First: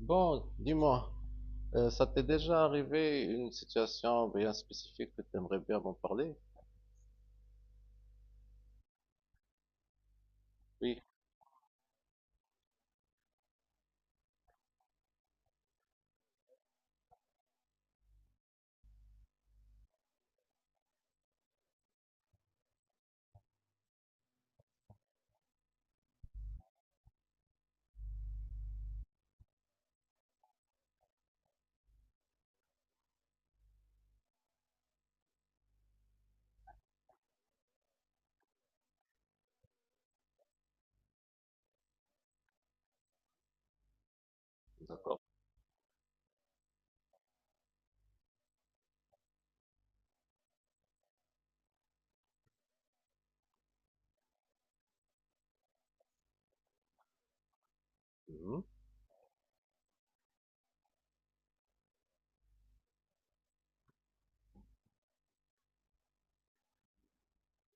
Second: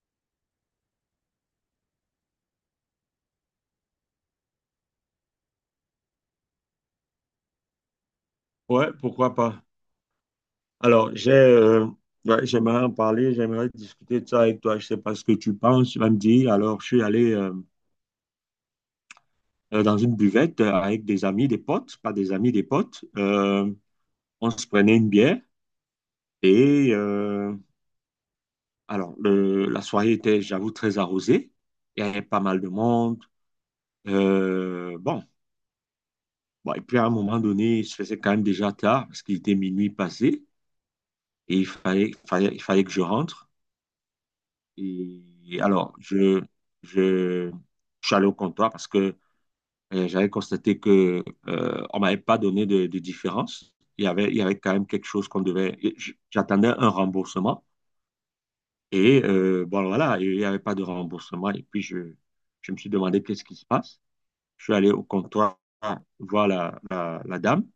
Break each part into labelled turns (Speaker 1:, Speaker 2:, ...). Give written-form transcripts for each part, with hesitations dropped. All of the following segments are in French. Speaker 1: Bon, dis-moi, ça t'est déjà arrivé une situation bien spécifique que t'aimerais bien m'en parler?
Speaker 2: Ouais, pourquoi pas.
Speaker 1: Oui,
Speaker 2: Alors, ouais, j'aimerais en parler, j'aimerais discuter de ça avec toi. Je sais pas ce que tu penses, tu vas me dire. Alors, je suis allé dans une buvette avec des amis, des potes, pas des amis, des potes. On se prenait une bière et euh, alors, la soirée était, j'avoue, très arrosée. Il y avait pas mal de monde. Bon, bon, et puis à un moment donné, il se faisait quand même déjà tard parce qu'il était minuit passé et il fallait que je rentre.
Speaker 1: d'accord.
Speaker 2: Et alors, je, je suis allé au comptoir parce que j'avais constaté que on m'avait pas donné de différence. Il y avait quand même quelque chose qu'on devait. J'attendais un remboursement
Speaker 1: Mhm.
Speaker 2: bon voilà, il n'y avait pas de remboursement. Et puis je me suis demandé qu'est-ce qui se passe. Je suis allé au comptoir voir la dame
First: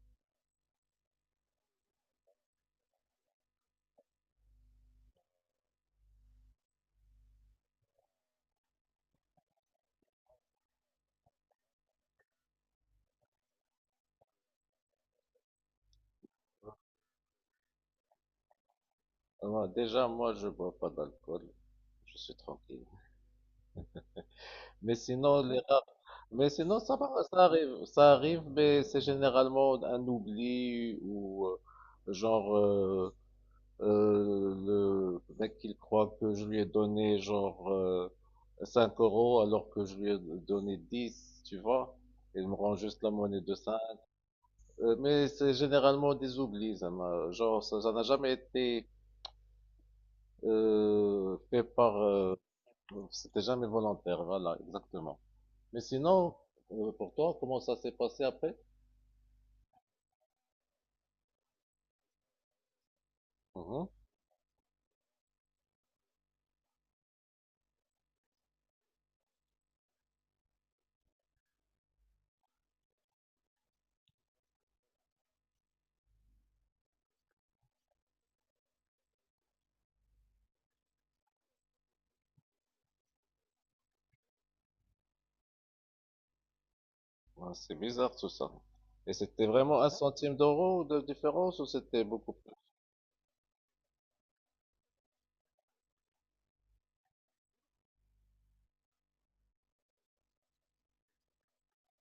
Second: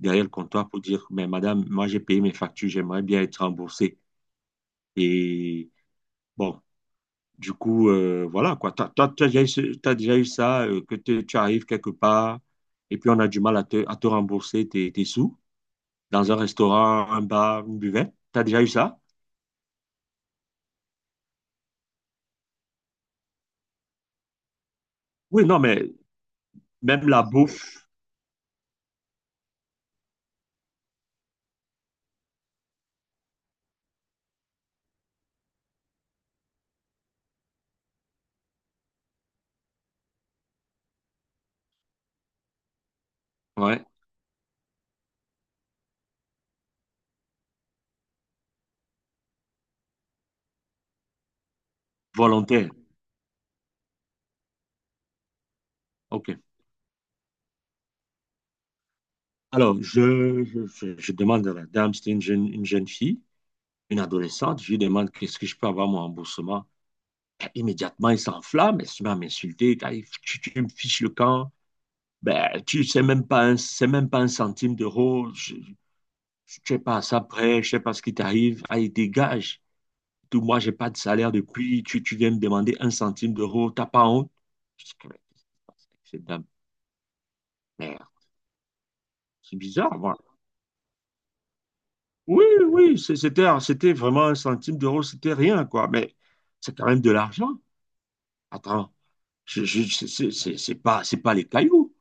Speaker 2: derrière le comptoir pour dire, mais madame, moi j'ai payé mes factures, j'aimerais bien être remboursé. Et bon, du coup, voilà, quoi. T'as déjà eu ça, que tu arrives quelque part et puis on a du mal à te rembourser tes sous dans un restaurant, un bar, une buvette. T'as déjà eu ça?
Speaker 1: Alors, déjà, moi, je bois pas d'alcool. Je suis tranquille. Mais sinon,
Speaker 2: Oui, non,
Speaker 1: les
Speaker 2: mais
Speaker 1: rares... Mais sinon, ça va,
Speaker 2: même la
Speaker 1: ça arrive.
Speaker 2: bouffe,
Speaker 1: Ça arrive, mais c'est généralement un oubli ou genre, le mec il croit que je lui ai donné genre 5 euros alors que je lui ai donné 10, tu vois. Il me rend juste la monnaie de 5.
Speaker 2: ouais,
Speaker 1: Mais c'est généralement des oublis, genre ça n'a jamais été fait par...
Speaker 2: volontaire.
Speaker 1: c'était jamais volontaire, voilà, exactement. Mais sinon,
Speaker 2: OK.
Speaker 1: pour toi, comment ça s'est passé après?
Speaker 2: Alors, je demande à la dame, c'était une jeune fille,
Speaker 1: Mhm.
Speaker 2: une adolescente, je lui demande qu'est-ce que je peux avoir mon remboursement. Et immédiatement, il s'enflamme, elle se met à m'insulter. Ah, tu me fiches le camp. Ben, tu sais même pas un, c'est même pas un centime d'euro. Je sais pas ça prêt, je sais pas ce qui t'arrive. Allez, dégage. Tout, moi, j'ai pas de salaire depuis. Tu viens me demander un centime d'euro. T'as pas honte? Je dis, mais qu'est-ce qui se passe avec cette dame?
Speaker 1: Ouais, c'est
Speaker 2: Merde,
Speaker 1: bizarre tout ça. Et c'était
Speaker 2: c'est
Speaker 1: vraiment un
Speaker 2: bizarre, moi.
Speaker 1: centime d'euro de différence ou c'était beaucoup?
Speaker 2: Oui, oui, c'était vraiment un centime d'euro, c'était rien, quoi. Mais c'est quand même de l'argent. Attends, je, c'est pas les cailloux.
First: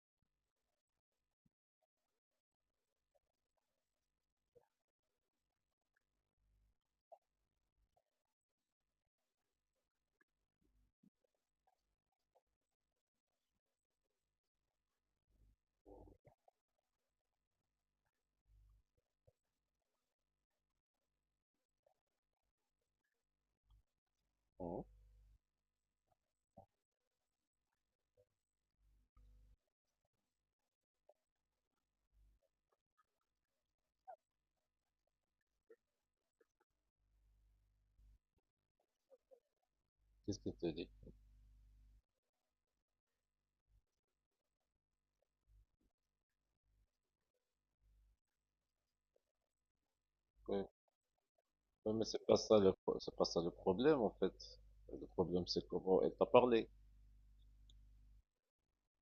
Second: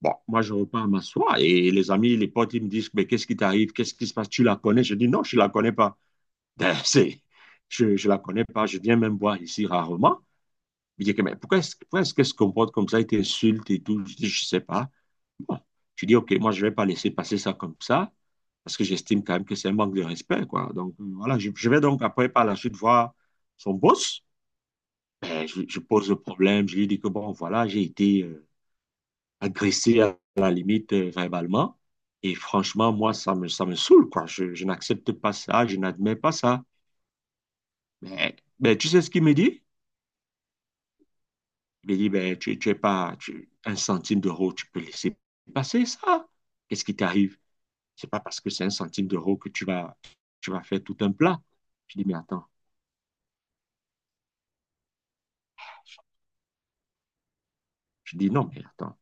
Speaker 2: Bon, moi, je repars m'asseoir et les amis, les potes, ils me disent, mais qu'est-ce qui t'arrive? Qu'est-ce qui se passe? Tu la connais? Je dis, non, je ne la connais pas. Ben, je la connais pas. Je viens même voir ici rarement. Il dit, que, mais pourquoi est-ce qu'elle se comporte comme ça? Elle t'insulte et tout. Je dis, je ne sais pas. Bon, je dis, OK, moi, je ne vais pas laisser passer ça comme ça parce que j'estime quand même que c'est un manque de respect, quoi. Donc, voilà, je vais donc après, par la suite, voir son boss.
Speaker 1: Mhm.
Speaker 2: Ben, je pose le problème. Je lui dis que, bon, voilà, j'ai été agressé à la limite verbalement. Et franchement, moi, ça me saoule, quoi. Je n'accepte pas ça, je n'admets pas ça. Mais tu sais ce qu'il me dit?
Speaker 1: Qu'est-ce qu'il te dit?
Speaker 2: Il me dit, ben, tu es pas tu- un centime d'euro, tu peux laisser passer ça. Qu'est-ce qui t'arrive? C'est pas parce que c'est un centime d'euro que tu vas
Speaker 1: Oui,
Speaker 2: faire tout un plat.
Speaker 1: oui,
Speaker 2: Je
Speaker 1: mais
Speaker 2: dis, mais attends.
Speaker 1: c'est pas ça le problème, en fait. Le problème, c'est comment elle t'a parlé.
Speaker 2: Je dis, non, mais attends.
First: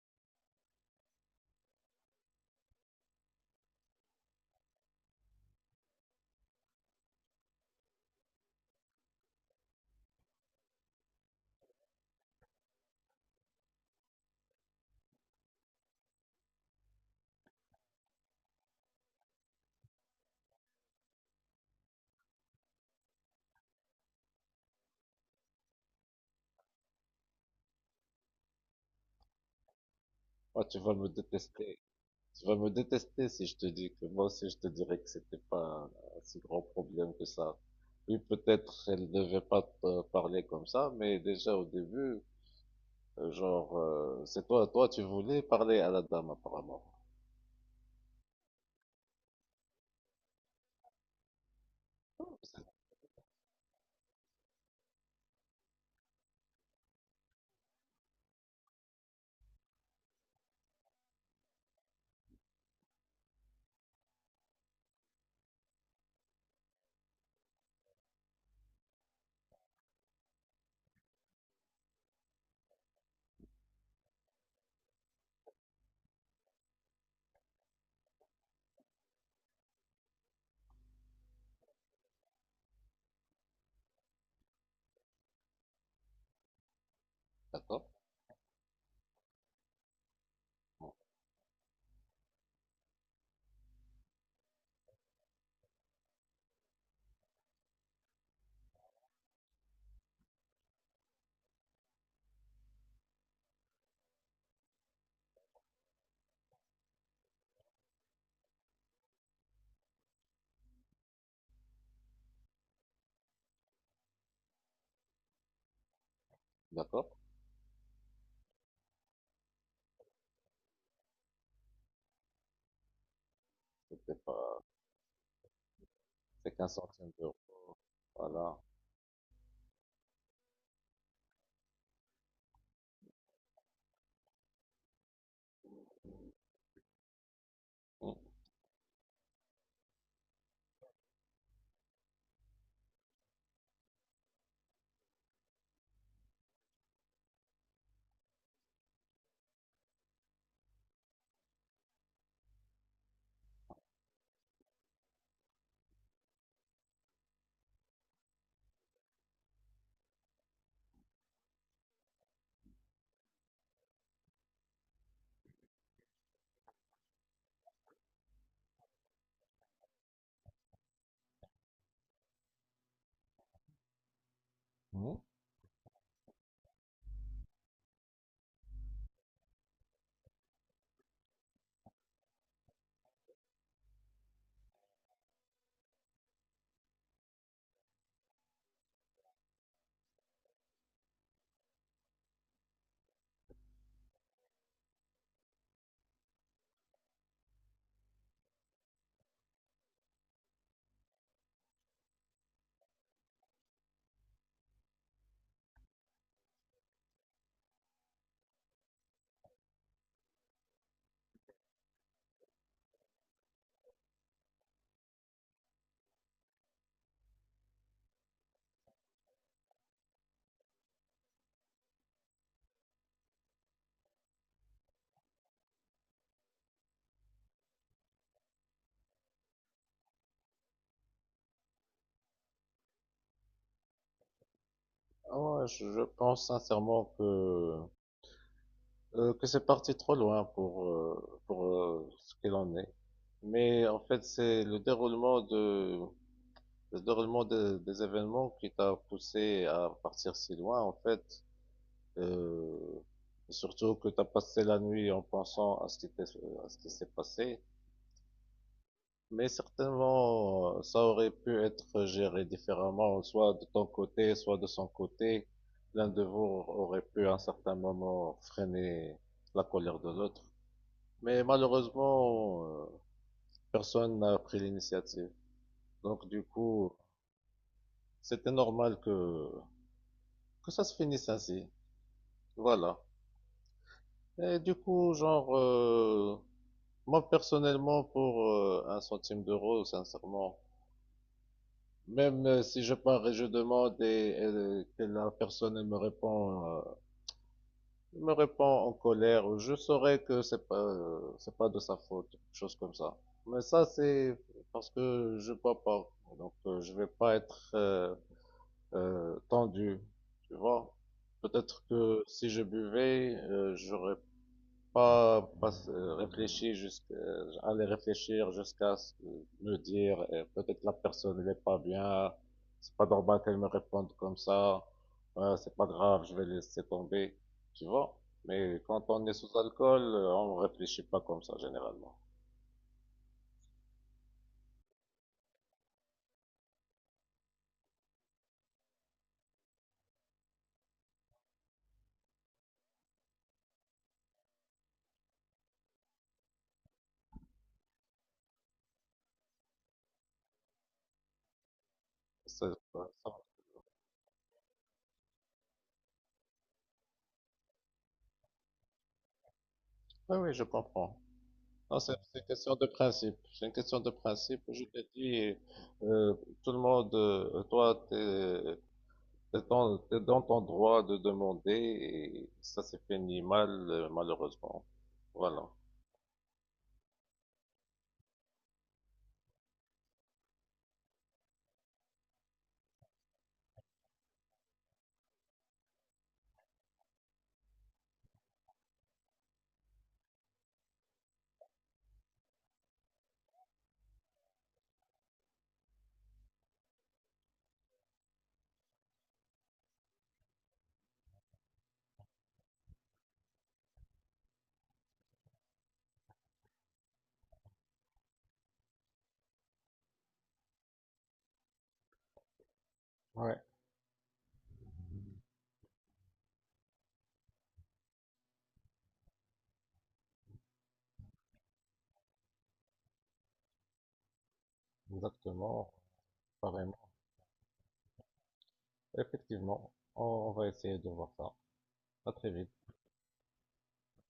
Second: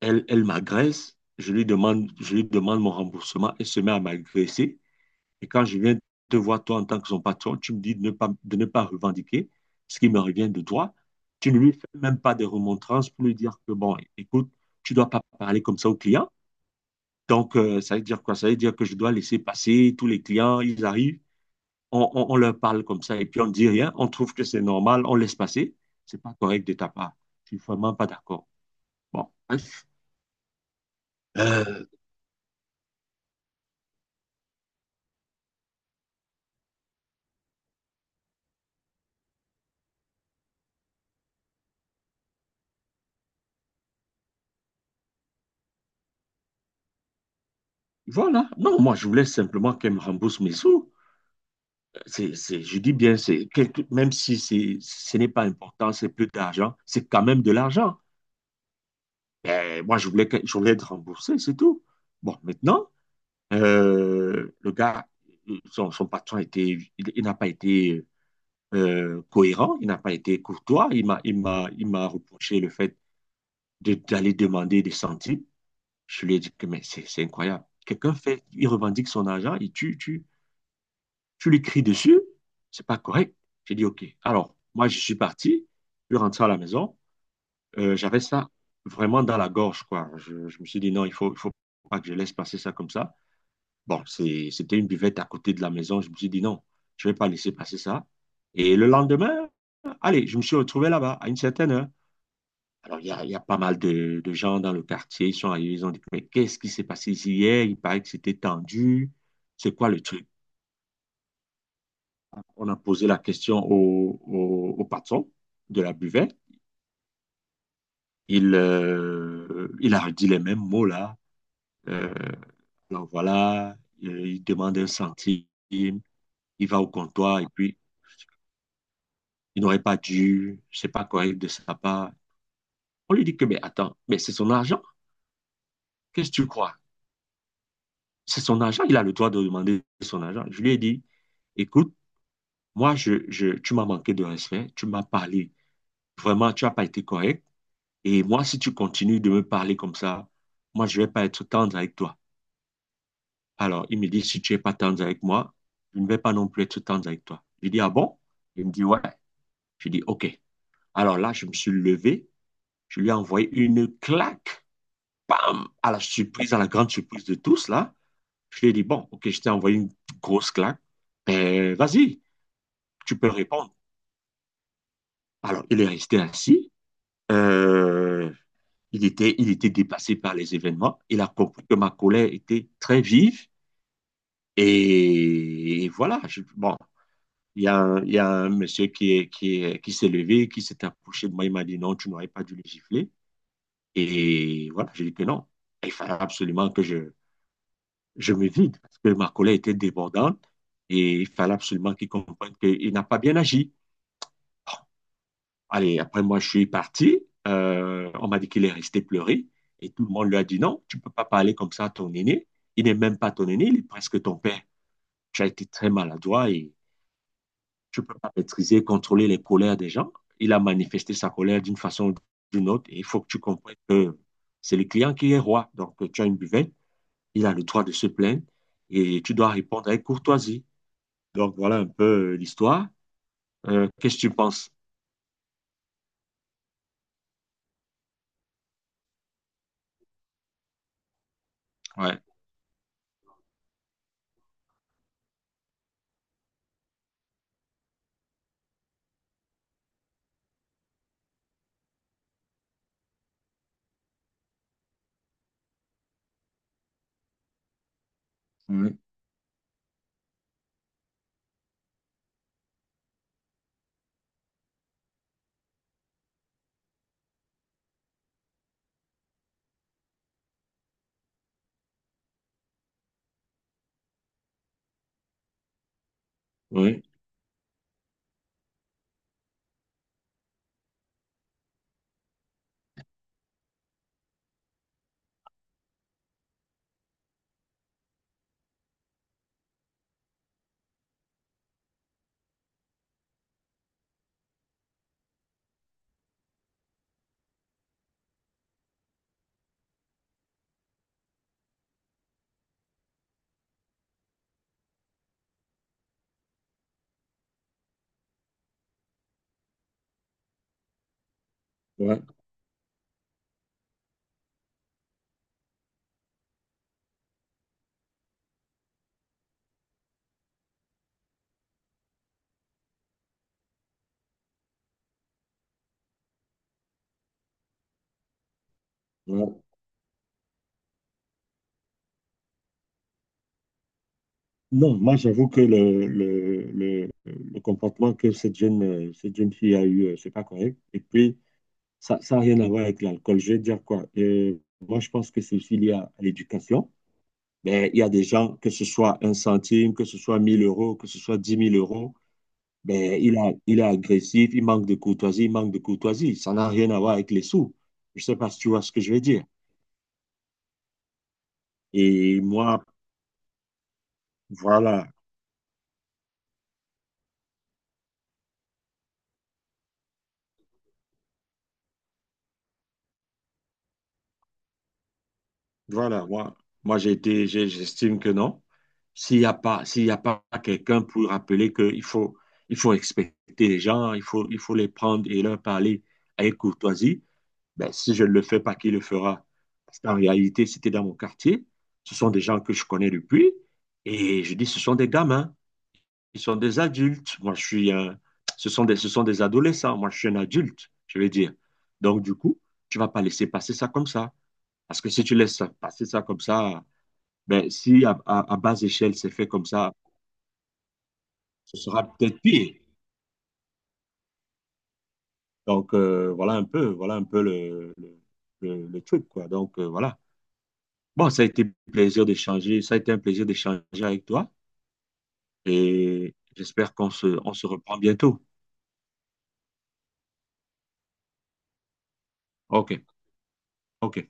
Speaker 2: Elle m'agresse, je lui demande mon remboursement, elle se met à m'agresser. Et quand je viens te voir, toi, en tant que son patron, tu me dis de ne pas revendiquer ce qui me revient de toi. Tu ne lui fais même pas de remontrances pour lui dire que, bon, écoute, tu ne dois pas parler comme ça aux clients. Donc, ça veut dire quoi? Ça veut dire que je dois laisser passer tous les clients, ils arrivent, on leur parle comme ça et puis on ne dit rien, on trouve que c'est normal, on laisse passer. C'est pas correct de ta part. Je ne suis vraiment pas d'accord. Bon, bref.
Speaker 1: Moi, tu vas me détester.
Speaker 2: Euh,
Speaker 1: Tu vas me détester si je te dis que moi aussi, je te dirais que c'était pas un si grand problème que ça. Oui, peut-être elle devait pas te parler comme ça, mais déjà au début, genre, c'est toi, tu voulais parler à la dame, apparemment.
Speaker 2: voilà. Non, moi, je voulais simplement qu'elle me rembourse mes sous.
Speaker 1: Ah,
Speaker 2: Je dis bien, c'est, même si c'est, ce n'est pas important, c'est plus d'argent, c'est quand même de l'argent. Ben, moi, je voulais être remboursé, c'est tout. Bon, maintenant, le gars, son patron a été, il n'a pas été cohérent, il n'a pas été courtois, il m'a reproché le fait d'aller demander des centimes. Je lui ai dit que mais c'est incroyable. Quelqu'un fait, il revendique son argent, il tue, tue. Tu lui cries dessus, c'est pas correct. J'ai dit, OK. Alors, moi, je suis parti, je suis rentré à la maison.
Speaker 1: d'accord,
Speaker 2: J'avais ça vraiment dans la gorge, quoi. Je me suis dit, non, il faut pas que je laisse passer ça comme ça. Bon, c'était une buvette à côté de la maison. Je me suis dit, non, je vais pas laisser passer ça. Et le lendemain, allez, je me suis retrouvé là-bas à une certaine heure. Alors, il y a pas mal de gens dans le quartier. Ils sont arrivés, ils ont dit, mais qu'est-ce qui s'est passé ici hier? Il paraît que c'était tendu. C'est quoi le truc? On a posé la question au patron de la buvette.
Speaker 1: d'accord.
Speaker 2: Il a dit les mêmes mots là. Euh, alors voilà,
Speaker 1: C'était
Speaker 2: il
Speaker 1: pas,
Speaker 2: demande un centime,
Speaker 1: c'est
Speaker 2: il
Speaker 1: 15
Speaker 2: va au
Speaker 1: centimes d'euros.
Speaker 2: comptoir et puis
Speaker 1: Voilà.
Speaker 2: il n'aurait pas dû, c'est pas correct de sa part. On lui dit que, mais attends, mais c'est son argent. Qu'est-ce que tu crois?
Speaker 1: Mm.
Speaker 2: C'est son argent, il a le droit de demander son argent. Je lui ai dit, écoute, moi, je tu m'as manqué de respect, tu m'as parlé. Vraiment, tu n'as pas été correct. Et moi, si tu continues de me parler comme ça, moi, je ne vais pas être tendre avec toi. Alors, il me dit, si tu n'es pas tendre avec moi, je ne vais pas non plus être tendre avec toi. Je dis, ah bon? Il me dit, ouais. Je dis, ok. Alors là, je me suis levé, je lui ai envoyé une claque, à la grande surprise de tous, là. Je lui ai dit, bon, ok, je t'ai envoyé une grosse claque. Ben, vas-y, tu peux répondre.
Speaker 1: Mhm.
Speaker 2: Alors, il est resté assis. Euh, il était dépassé par les événements. Il a compris que ma colère était très vive. Et voilà, bon, il y a un monsieur qui s'est levé, qui s'est approché de moi, il m'a dit non, tu n'aurais pas dû le gifler. Et voilà, j'ai dit que non. Il fallait absolument que je me vide, parce que ma collègue était débordante et il fallait absolument qu'il comprenne qu'il n'a pas bien agi. Bon, allez, après moi, je suis parti. On m'a dit qu'il est resté pleurer et tout le monde lui a dit non, tu ne peux pas parler comme ça à ton aîné. Il n'est même pas ton aîné, il est presque ton père. Tu as été très maladroit et tu ne peux pas maîtriser, contrôler les colères des gens. Il a manifesté sa colère d'une façon ou d'une autre. Et il faut que tu comprennes que c'est le client qui est roi. Donc, tu as une buvette, il a le droit de se plaindre et tu dois répondre avec courtoisie. Donc, voilà un peu l'histoire. Qu'est-ce que tu penses?
Speaker 1: Ah ouais, je pense sincèrement que c'est parti trop loin pour
Speaker 2: Ouais.
Speaker 1: ce qu'il en est. Mais en fait, c'est le déroulement de le déroulement des événements qui t'a poussé à partir si loin. En fait, euh, surtout que t'as passé la nuit en pensant à à ce qui s'est passé.
Speaker 2: Oui,
Speaker 1: Mais certainement, ça aurait pu être géré différemment, soit de ton côté, soit de son côté. L'un de vous aurait pu à un certain moment freiner la colère de l'autre. Mais malheureusement, personne n'a pris l'initiative. Donc du coup,
Speaker 2: oui,
Speaker 1: c'était normal que ça se finisse ainsi. Voilà. Et du coup, genre, moi personnellement, pour un centime d'euro, sincèrement, même si je pars et je demande et, que la personne elle me répond en colère, je saurais que c'est pas de sa faute, quelque chose comme ça. Mais ça, c'est parce que je bois pas, donc je vais pas être tendu, tu vois. Peut-être
Speaker 2: ouais,
Speaker 1: que si je buvais, j'aurais pas réfléchir aller réfléchir jusqu'à ce que me dire, peut-être la personne n'est pas bien, c'est pas normal qu'elle me réponde comme ça, ouais, c'est pas grave, je vais laisser tomber, tu vois. Mais quand on est sous
Speaker 2: ouais.
Speaker 1: alcool, on réfléchit pas comme ça généralement.
Speaker 2: Non, moi j'avoue que le comportement que cette jeune fille a eu, c'est pas correct. Et puis, ça n'a rien à voir avec l'alcool. Je vais dire quoi? Moi, je pense que c'est aussi lié à l'éducation. Ben, il y a des gens, que ce soit un centime, que ce soit 1 000 euros, que ce soit 10 000 euros,
Speaker 1: C'est, ça-
Speaker 2: ben, il est agressif, il manque de courtoisie, il manque de courtoisie. Ça n'a rien à voir avec les sous. Je ne sais pas si tu vois ce que je veux dire.
Speaker 1: oui, oui, je comprends. Non, c'est
Speaker 2: Et
Speaker 1: une question
Speaker 2: moi,
Speaker 1: de principe. C'est une question de principe. Je te
Speaker 2: voilà,
Speaker 1: dis, euh, tout le monde, toi, t'es, c'est dans, t'es dans ton droit de demander et ça s'est fini mal, malheureusement. Voilà.
Speaker 2: voilà, moi j'estime que non. S'il y a pas quelqu'un pour rappeler il faut respecter les gens, il faut les prendre et leur parler avec courtoisie, ben, si je ne le fais pas, qui le fera? Parce qu'en réalité, c'était dans mon quartier. Ce sont des gens que je connais depuis. Et je dis, ce sont des gamins. Ils sont des adultes. Moi, je suis un, ce sont des, Ce sont des adolescents. Moi, je suis un adulte, je veux dire. Donc, du coup, tu vas pas laisser passer ça comme ça. Parce que si tu laisses passer ça comme ça, ben, si à basse échelle c'est fait comme ça, ce sera peut-être pire.
Speaker 1: Ouais,
Speaker 2: Donc, voilà un peu le truc, quoi. Donc, voilà. Bon, ça a été un plaisir d'échanger, ça a été un plaisir d'échanger avec toi
Speaker 1: exactement,
Speaker 2: et j'espère
Speaker 1: apparemment.
Speaker 2: on se reprend bientôt.
Speaker 1: Effectivement, on va essayer de voir ça. À très vite.
Speaker 2: OK, OK.